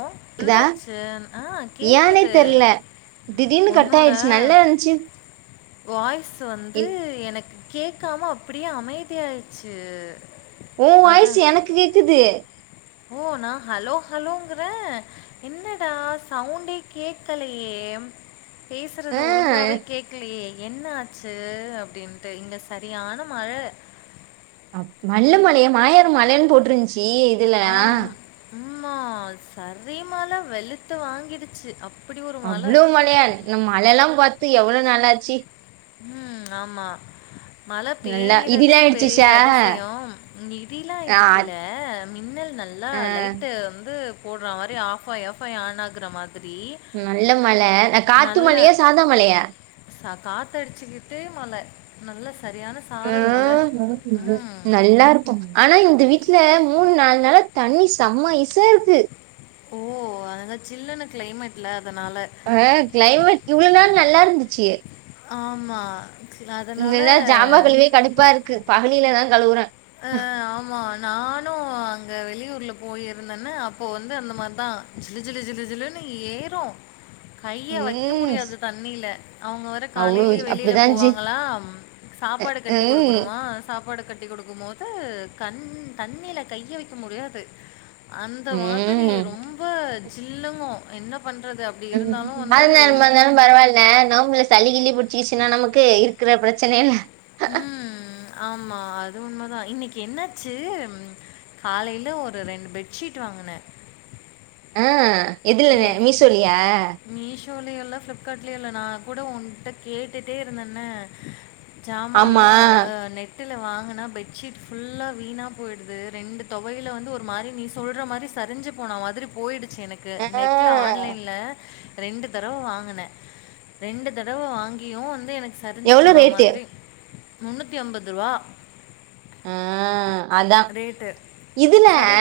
ஓ கேக்குதா என்னாச்சு ஆஹ் கேக்குது திடீனு உன்னோட கட்டாயிடுச்சு நல்லா இருன்ச்சு வாய்ஸ் வந்து எனக்கு கேக்காம அப்படியே அமைதியாயிச்சு உன் வாய்ஸு எனக்கு கேக்குது ஓ நா ஹலோ ஹலோங்குற என்னடா சவுண்டே கே்கலையே எம் ஆ, பேசுறது ஒழுங்காவே கேக்கலையே என்னாச்சு அப்டின்ட்டு இங்க சரியான மழ அ மல்லு மலைய மாயர் மழன்னு போட்ருன்ச்சி இதுல ஆம். ஆமா சரி மழ வெளுத்து வாங்கிடுச்சு ஒரு மழை. அவ்ளோ மழையா நம் மழ எல்லாம் பாத்து எவ்வளோ நாலாச்சி ம் ஆமா மழ நல்லா பேயறதே இதெல்லாம் பெரிய ஆயிடுச்சுச்சா அதிசயோம் இங்க இடி லா ஆ, இடிக்கல மின்னல் நல்லா ஆ, லைட்டு வந்து போடுற மாரி ஆஃப் ஆய் ஆஃப் ஆய் ஆன் ஆகுற மா நல்ல மழ அ காத்து மழயா சாதா மழயா காத்தடிச்சுக்கிட்டே மழ நல்ல ஸ் ம். நல்லாருக்கு ஆனா இந்த வீட் ட்ல மூணு நாலு நாளா தண்ணி சம்மா ஐசா இருக்கு ஓ அதங்க சில்லுன்னு க்ளைமேட்ல அஹ் கிளைமேட் இவ்வள நால் நல்லா இருந்துச்சு ஆமா இங்கல்லா ஜாமா அதனால கழுவியே கடுப்பா இருக்கு பஹலிலதா கழுவுற அஹ் ஆமா நானு அங்க வெளியூர்ல போயிருந்தன்னு அப்போ வந்து அந்த மாரிதா ஜிலு ஜிலு ஜிலு ஜிலுன்னு ஏறு கைய வக்க ம் முடியாது தண்ணில அவுங்க வேற அவ்ளோ காலைலே வெளில அப்டிதா இருந்துச்சு போவாங்களா சாப்பாடு கட்டி ம் குடுக்கணுமா சாப்பாடு கட்டி குடுக்கும்மோது கண் தண்ணீல கைய வக்க முடியாது அந்த மாதிரி ம் ரொம்ப ஜில்லுங்கு என்ன பண்றது? அப்படி ம் இருந்தாலும் வந்து அமா இருந்தாலும் பரவால்ல நோம்புல சளி கிளி புட் ச்சினா நமக்கு இருக்குற பிரச்சனைல ம் ஆமா அது உண்மதா இன்னிக்கு என்ன ஆச்சு ம் காலைல ஒரு ரெண்டு பெட்ஷீட் வாங்குனே அ ஏ மீஷோலியு இல்ல ஃபிளிப்கா ட்லியு இல்ல நா கூட உன்ட்ட கேட்டுட்டே இருந்தன்னே ஜாமாலா ஆமா அ நெ ட்டுல வாங்கனா பெட்ஷீட் ஃபுல்லா வீணா போயிடுது ரெண்டு தொவையில வந்து ஒரு மாரி நீ சொல்ற மாரி ரைஞ்சு போன மாதிரி போயிடுச்சு எனக்கு ஆ நெட்ல ஆன்லைன்ல ரெண்டு தடவ வாங்குனே ரெண்டு தடவ வாங்கியு வந்து எ சரிஞ்சு எவ்ளோ போனா ரேட்டு மாதிரி முன்னூத்தி அம்பதுருவா அ அதா இதுல சரி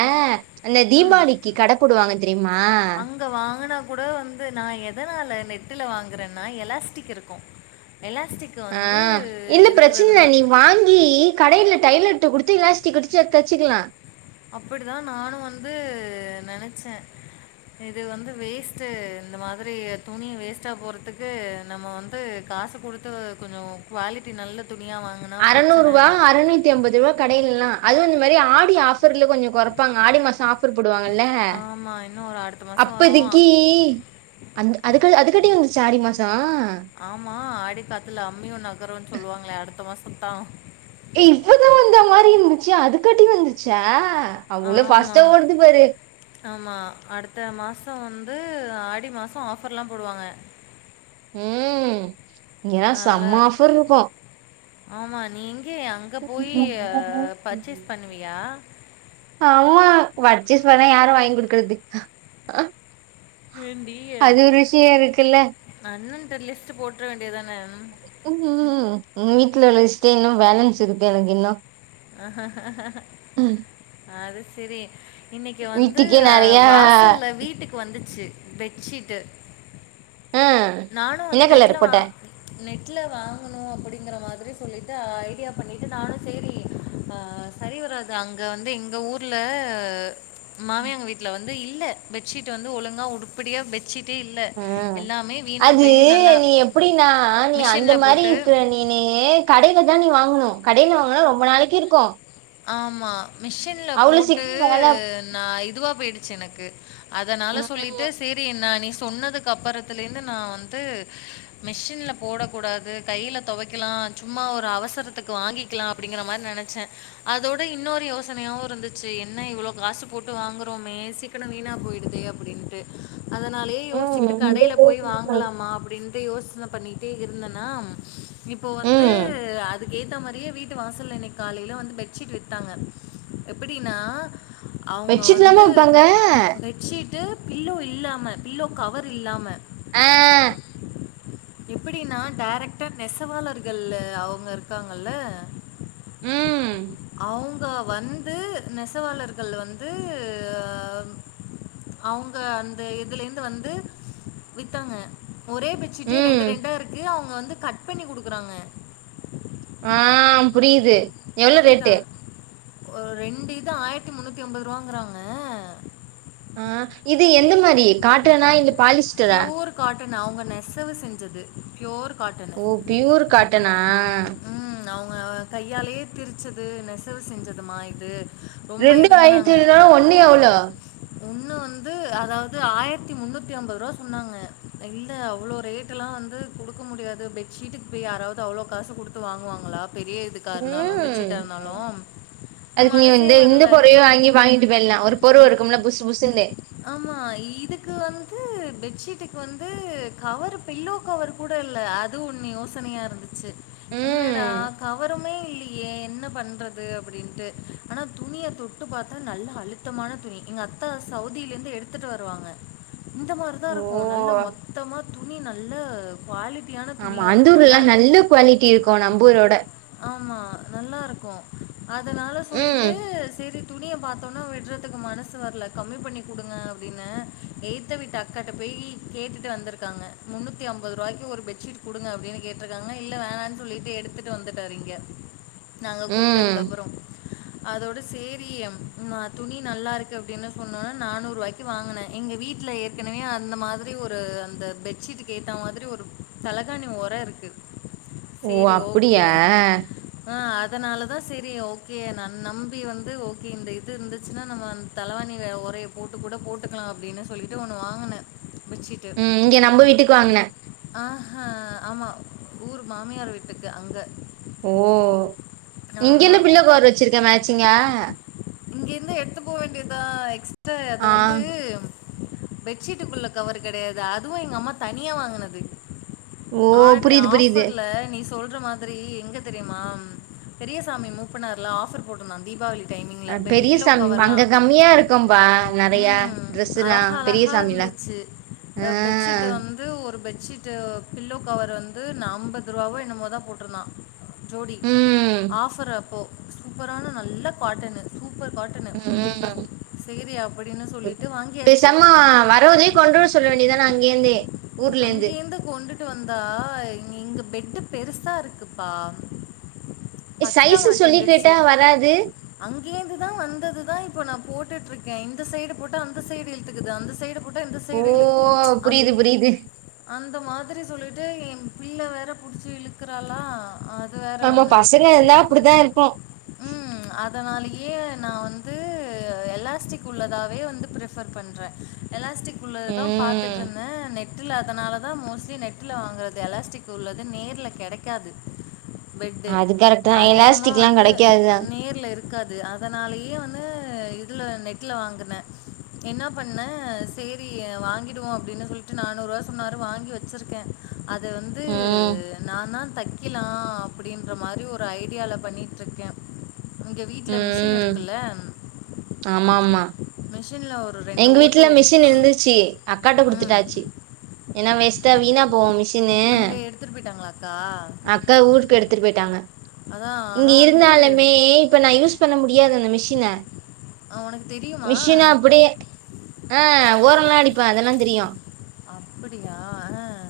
அந்த தீபாளிக்கி கட போடுவாங்க தெரிமா அங்க வாங்குனா கூட வந்து நா எதனால நெட்டுல வாங்குறன்னா எலாஸ்டிக் இருக்கு அ இந்த பிரச்சினில இருக்கிறதுனா நீ வாங்கி கடையில டைலர்ட்ட குடுத்து இல்ல ஸ் டி குடிச்சி அத் தெச்சுக்கிலா அப்பிடிதா நானு வந்து நெனச்சே இது வந்து வேஸ்ட்டு இந்த மாதிரி துணி வேஸ்ட்டா போறதுக்கு நம்ம வந்து க காச குடுத்து கொஞ்சோ குவாலிட்டி நல்ல துணியாக வாங்கினா பிரச்சனை அறநூறுவா அறநூத்தி அம்பதுருவா கடையிலெல்லா அதுவு மாரி ஆடி ஆஃபர்ல கொஞ்சோ கொறப்பாங்க ஆடி மாச ஆஃபர் போடுவா கள்ல ஆமாம் இன்னும் ஒரு அடுத்த மாதம் வரும் அப்பதிக்கி அந் அதுக்கு அது க்காட்டி வந்துர்ச்சா ஆடி மாசோ ஆமா ஆடி காத்துல அம்மியு நகருன் சொல்லுவாங்ளே அடுத்த மாசத்தா இப்பதா வந்தா மாரி இருந்துச்சி அதுக்காட்டி வந்துர்ச்சா ஆமா ஆமா அடுத்த மாசோ வந் து ஆடி மாசோ ஆஃபர்லா போடுவாங்க ம் இங்கியெல்லா நல்ல சம்ம ஆஃபர்ருக்கு ஆமா நீ எங்கே அங்க போயி அ பர்ச்சேஸ் பண்ணுவியா அம்மா வட்சேஸ் பண்ணா யாரு வாய்ங் குடுக்கறது ஏண்டி அது ஒரு விஷயம் இருக்குல்ல. அண்ணன்ட்ட லிஸ்ட்டு போட்ற வேண்டியதான ம் ம் ம் வீட்ல உள்ள லிஸ்டே இன்னு பேலன்ஸ் இருக்கு எனக்கு இன்னு அது செரி இன்னிக்கி வந்து வீட்டுக்கே அ நெறையா வாசல்ல வீட்டுக்கு வந்திச்சு பெட்ஷீட்டு ஆ நானு என்ன வந்து நெட்ல கலர் வா போட்ட நெ ட்ல வாங்கணு அப்படிங்கற மாதிரி சொல்லிட்டு அ ஐடியா பண்ணிட்டு நானு சேரி அ சரி வராது அங்க வந்து எங்க ஊர்ல மாமியாங்க வீட்ல வந்து இல்ல பெட்ஷீட் வந்து ஒழுங்கா உடுப்படியா பெட்ஷீட்டே இல்ல ம் எல்லாமே வீணா அது போய் நல்லா நீ எப்பிடின்னா நீ அந்த மிஷின்ல மாரி போட்டு இக்குற நீனே கடைல தா நீ வாங்கணு கடையில வாங்கனா ரொம்ப நாளைக்கி இருக்கு ஆமா மிஷின்ல அவ்ளோ போட்டு சீக்கிரோ வேல நா இதுவா போயிடுச்சு எனக்கு அதனால ம் சொல்லிட்டு சேரி என் நானே சொன்னதுக்கு அப்பறத்தில இந்து நா வந்து மெஷின்ல போடக்கூடாது கைல தொவக்கலா அ சும்மா ஒரு அவசரத்துக்கு வாங்கிக்கிலா அப்பிடிங்கற மார் நெனச்சே அதோட இன்னோரு யோசனையாவு இருந்துச்சி என்ன இவ்ளோ காசு போட்டு வாங்குறோமே சீக்கனோ வீணா போயிடுதே அப்படின்ட்டு அதனாலயே யோசிச்சிக்கிட்டு கடைல போய் வாங்கலாமா அப்டின் ட்டு யோசன பண்ணிட்டே இருந்தனாம் இப்போ வந்து ம் அது க்கேத்தா மாரியே வீட்டு வாசல்ல இன்னிக் காலைல வந்து பெட்ஷீட் வித்தாங்க எப்பிடினா அவுங்க பெட்ஷீட்லாமா வந்து விப்பாங்க பெட்ஷீட்டு பில்லோ இல்லாம பில்லோ கவர் இல்லாம ஆ எப்பிடினா டாரக்டா நெசவாளர்கள் அவுங்க இருக்காங்கல்ல ம் அவ்ங்க வந்து நெசவாளர்கள் வந்து ஆ அவ்ங்க அந்த இதுலந்து வந்து வித்தாங்க ஒரே பெச்சுட்டே ரெண்டு ம் ரெண்டா இருக்கு அவங்க வந்து கட் பண்ணி குடுக்குறாங்க ஆ புரிது எவ்ளோ புரியுதா ரேட்டு ஒரு ரெண்டு இது ஆய்த்தி முன்னூத்தி ஒம்பதுருவாங்கறாங்க ஆ இது எந்த மாரி காட்டனா இல்ல பாலிஸ்டரா பெண் அவுங்க நெசவு செஞ்சது பியோர் ஓ ப்யூர் காட்டனா அவுங்க கையாலயே திரிச்சது நெசவு செஞ்சதுமா இது ரொம்ப ரெண்டு ஆயிரத்தி ஏழுனா ஒன்னு எவ்ளோ ஒண்ணு வந்து அதாவ்து ஆய்ர்த்தி முன்னூத்தி ஒம்பதுரூவா சொன்னாங்க இல்ல அவ்ளோ ரேட்டுலா வந்து குடுக்க முடியாது பெட்ஷீட்டுக் போய் யாராவ்து அவ்ளோ காசு குடுத்து வாங்குவாங்ளா பெரிய இதுக்காருந்தாலும் பெட் ம் பெச்சிட்டாருந்தாலும் அதுக்கு நீ வந்து இந்த பொறையு வாங்கி வாங்கிட்டு போய்ல்லா ஒரு போர்வ இருக்கும்ல புஸ்சு புசுனு ஆமா இதுக்கு வந் ஹ்ம் பெட்ஷீட்டுக் வந்து கவர் பில்லோ கவர் கூட இல்ல அது ஒன்னு யோசனையாருந்துச்சு என்னடா ம் கவருமே இல்லி யே என்ன பண்றது அப்டின்டு ஆனா துணிய தொட்டு பாத்தா நல்ல அழுத்தமான துணி இங்க த்தா சவுதிலந்து எடுத்துட்டு வருவாங்க இந்த ஓ மாரிதாருக் கும் நல்ல மொத்தமா துணி நல்ல குவாலிட் ஆமா அந்தூர்லா நல்ல குவாலிட்டி இருக்கும் நம்பூரோட நல்லாருக்கும் அதனால ம் சொல்லிட்டு சேரி துணிய பாத்தோன்ன விட்றதுக்கு மனசு வர்ல கம்மி பண்ணி குடுங்க அப்டின்ன ஏத்தவிட்டு அக்காட்ட போய் போயி கேட்டுட்டு வந்துருக்காங்க முன்னூத்தி அம்பது ரூவாய்க்கு ஒரு பெட்ஷீட் குடுங்க அப்டின் கேட்ருக்காங்க இல்ல வேணான் சொல் சொல்லிட்டு எடுத்துட்டு வந்துட்டாரு இங்க நாங்க ம் கூப்டதுக்கு அப்றோ அதோட சேரி ம் துணி நல்லாருக்கு அப்டினு சொன்னோன நானூருவாய்க்கு வாங்கன எங்க வீட்ல ஏற்கனவே அந்த மாதிரி ஒரு அந்த பெட்ஷீட்டுக்கு ஏத்த மாதிரி ஒரு தலகாணி ஒர இருக்கு ஓ அப்பிடியா அ அதனாலதா சேரி ஓகே ந நம்பி வந்து ஓகே இந்த இது இருந்துச்சுனா நம்ம தளவான் துணி வேற ஒரைய போட்டு கூட போட்டுகலா அப்டினு சொல்லிட்டு ஒன்னு வாங்கன பெச்சிட்டு ம் இங்க நம்ப வீட்டுக்கு வாங்குனே ஆ ஆ ஆமா ஊர் மாமியார் வீட்டுக்கு அங்க ஓ இங்கியுந்தா பில்லோ கவர் வெச்சுருக்க மேச்சிங்கா இங்கிருந்து எத்து போ வேண்டிதா எக்ஸ்ட்ரா அத ஆ வந்து பெட்ஷீட்டுக்குள்ள கவரு கிடையாது அதுவு எங்க அம்மா தனியா வாங்கனது ஓ ஆடி புரியுது புரியுது ஆஃபர்ல நீ சொல்ற மாதிரி எங்க தெரியுமா பெரியசாமி மூப்ப நார்ல ஆஃபர் போட்ருந்தா தீபாவளி டைமிங்ல. அ பெ பெரிய பில்லோ சாமி கவர்லாம். அங்க கம்மியா இருக்கும்பா நெறையா ட்ரெஸுலா பெரிய சாமில ச்சு பெட்ஷீட்டு வந்து ஒரு பெட் ஷீட்டு பில்லோ கவர் வந்து ந அம்பதுரூவாவோ என்னமோதா போட்ருந்தா ஜோடி ம் ஆஃபர் அப்போ சூப்பரான நல்ல காட்டனு சூப்பர் காட்டனு சரி அப்படின்னு சொல்லிட்டு வாங்கியாச்சு. பேஸ்சம்மா வரமொதே கொண்டுர சொல்ல வேண்டியதான அங்கந்தே அங்கேந்து கொண்டுட்டு வந்தா இங் இங்க பெட்டு பெருசா இருக்குப்பா பத்த சைஸ் சொல்லி மாட்டண்டுடுச்சு கேட்டா வராது அங்கேந்துதா வந்ததுதா இப்ப நா போட் ட்டுட்ருக்கே இந்த சைடு போட்டா அந்த சைடு இழுத்துக்குது அந்த சைடு போட்டா இந்த ஓ சைடு இழுக் அந் புரியுது புரியுது அந்த மாதிரி சொல்லிட்டு என் பிள்ள வேற புடிச்சி இழுக்கறாளா அ நம்ம பசங்க இந்தா அப்டிதா இருப்போ அதனாலயே நா வந்து எலாஸ்டிக் உள்ளதாவே வந்து பிரிஃபர் பண்ற எலாஸ்டிக் குள்ளதா ம் பாத்துட்ருந்த நெ ட்ல அதனாலதா மோஸ்ட்லி நெட்ல வாங்கறது எலாஸ்டிக் உள்ளது நேர்ல கெடைக்காது பெட்டு அது கரெக்ட் தான் அதிகமா எலாஸ்டிக்லாம் வந்து கிடைக்காதுதான் நேர்ல இருக்காது அதனாலயே வந்து நெட்ல வாங்குன என்ன பண்ண செரி வாங்கிடுவோ அப்டின்னு சொல் ட்டு நானூ ரூவா சொன்னரு வாங்கி வெச்சிருக்கேன் அத வந்து ம் நான தெக் வெக்கிலா அப்டின்ற மாரி ஒரு ஐடியால பண்ணிட்டு இருக்கே இங்க வீட்ல மெஷின் ம் இருக்கல்ல ஆமா ஆமா மிஷினில் ஒரு ரெண்டு எங்க ஓட்டு வீட்ல மெஷின் இருந்துச்சு அக்காட்ட ம் குடுத்துட்டாச்சு ஏனா வேஸ்டா வீணா போவு மெஷி னு அங்கே எடுத்துகிட்டு போயிட்டாங்களாக்கா அக்கா வூட்டுக்கு எடுத்துட்டு போயிட்டாங்க அதான் இங்க ஆனால் வந்து இருந்தாலுமே இப்ப நா யூஸ் பண்ண முடியாது அந்த மெஷின ஆ உனக்கு தெரியுமா ஆ ஓரொல்லா அடிப்பேன் அதெல்லா தெரியு அப்படியா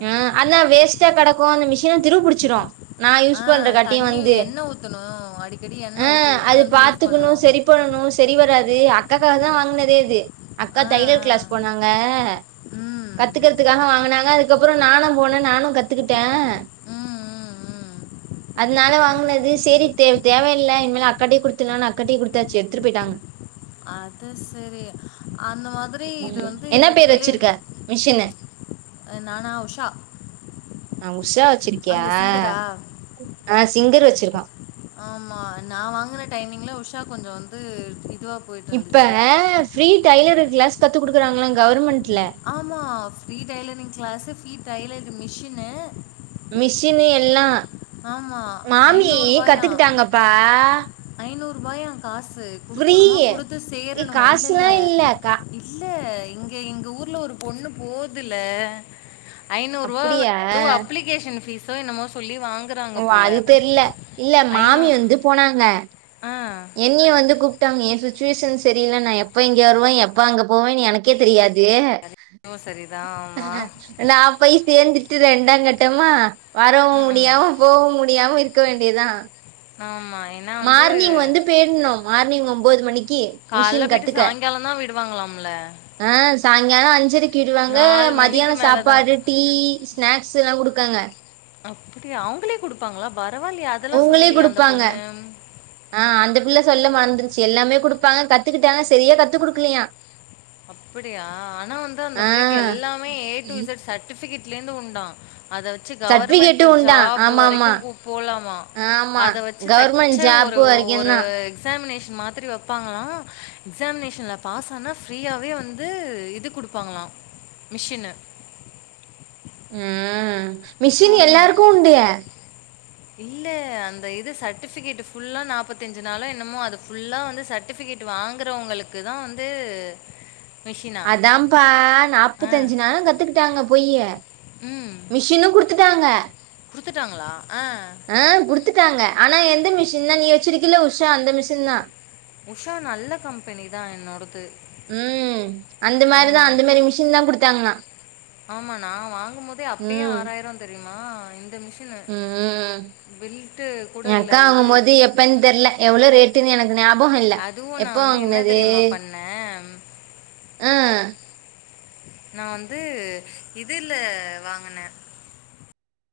ஆ ஆனா வேஸ்ட்டா கெடக்கு அந்த மெஷினா துருபுடிச்சிரு நா ஆ யூஸ் பண்ற கட்டியு தண்ணி வந்து எண்ணெய் ஊற்றணும் அடிக்கடி எண்ணெய் அ ஊற்றி ஊற்றி அது வந்து யூஸ் பாத்துக்கணு பண்ணணும் சரி பண்ணணு சரி வராது அக்காக்காகதா வாங்கினது தேது அக்கா ஆ தைலர் கிளாஸ் போனாங்க ஆ ம் கத்துக்கறதுக்காக வாங்கினாங்க அது நானு போன நானு கத்துக்கிட்டே ம், ம், ம். அதனால வாங்கினது செரி தே தேவயில்ல இனிமேல் அக்காட்டயே குடுத்துடலான்னு அக்காட்டயே குடுத்தாச்சு எடுத்துட்டு போயிட்டாங்க அது செரி அந்த மாதிரி இது வந்து புள்ளய ன்ன நானா உஷா நா உஷா வெச்சிருக்கியா அங்க சிங்கரா? ஆ சிங்கர் வெச்சிருக்கோ ஆமா நா வாங்குன டைமிங்ல உஷா கொஞ்சோ வந்து இதுவா இப்ப போயிட்டுருந்துச்சு. ஃப்ரீ டைலர் கிளாஸ் கத்து குடுக்கறாங்ளா கவர்மெண் ஆமா free tailoring class free tailoring machine machine எல்லா ஆமா. ரூ. மாமி கத்துக்கிட்டாங்கப்பா துபாயான் காசு ஃப்ரீ குடுக்கணுமா குடுத்து ஏய் சேரணுமா இல்லல்ல காசுலா இல்ல கா இல்ல எங்க எங்க ஊர்ல ஒரு பொண்ணு போதுல்ல ஐநூறு ரூவா அப்படியா எதோ அப்ளிகேஷன் ஃபீஸோ என்னமோ சொல்லி வாங் ஓ அது தெர்ல இல்ல ஐநூ மாமி வந்து போனாங்க ஆ. என்னியு வந்து கூப்பிட்டாங்க என் சுச்சுவேஷன் செரியில்ல நா எப்ப இங்க வருவே எப்ப அங்க போவேன்னு எனக்கே தெரியாது ஓ செரி நான் போய் சேர்ந்துட்டு ரெண்டாங் கட்டமா வரவும் ம். முடியாம போவும் முடியாம இருக்க வேண்டியதுதா ஆமா. ஏன்னா வந்து மார்னிங் வந்து பேய்டணு மார்னிங் ஒன்பது மணிக்கு மெஷின் கத்துக்க எங்கலதான் விடுவாங்களலாம்ல்ல ஆ சாய்ங்காலோ அஞ் சரைக்கு விடுவாங்க மணிக்கு மதியானோ மேல தான். சாப்பாடு, டீ, ஸ்நாக்ஸ் எல்லாங் குடுக்காங்க அப்டியா அவுங்களே குடுப்பாங்ளா பா அவுங்ளே குடுப்பாங்க ஆ அந்த பிள்ள சொல்ல மறந்துருச்சு எல்லாமே குடு ப்பாங்க கத்துக்கிட்டாங்க சரியா கத்து குடுக்கலயா அப்படியா ஆனா வந்து அந்த பிள்ளைக்கு எல்லாமே ஏ டு இசட் சட்டிஃபிகேட் லேந்து உண்டா அத வெச்சு கவருமெண்டு சர்டிபிகேட்டும் உண்டா? ஜாபு வரைக்கு ஆமாமா. பு போலாமா ஆமா. ஆமா அத வெச்சு தக் கவர்மெண்ட் தச்ச ஜாப் ஒரு ஒரு வரைக்கும்தான். எக்ஸாமினேஷன் மாத்திரி வெப்பாங்களா எக்ஸாமினேஷன்ல பாஸ் ஆனா ஃப்ரீயாவே வந்து இது குடுப்பாங்களா மிஷினு ம் மிஷின் ஆமா. எல்லாருக்கு உண்டு இல்ல அந்த இது சட்டிஃபிகேட்டு ஃபுல்லா நாப்பத்தஞ்சு நாளு என்னமோ அது ஃபுல்லா வந்து சட்டிஃபி கேட்டு வாங்குறவங்களுக்குதா வந்து மிஷினா? அதான்ப்பா ஆ. நாப்பத்தஞ்சு நாளு கத்துக்கிட்டாங்க போயி ம். மிஷின்னு குடுத்துட்டாங்க குடுத்துட்டாங்களா? ஆ. ஆ குடுத்துட்டாங்க ஆனா எ ந்த மிஷின்னா நீ வச்சிருக்கில உஷா அந்த மிஷின் தா உஷா நல்ல கம்பெனி தா என்னோடது ம் அந்த மாரிதா ஆமா. அந்த மாரி மிஷின் தா குடுத்தாங்களா ஆமா நா வாங்கும் போதே அப்பயே ஆறாயிரோ அந்த ரே ம் ம் பெல்ட்டு கூட எ இல்ல. அக்கா இது வாங்கும்போது எப்பன் தெர்ல எவ்வளோ ரேட்டுன் எனக் அதுவு நா வந்து என்ன தெரியுமா பண்ண ஆ நா வந்து இதுல வாங்கனே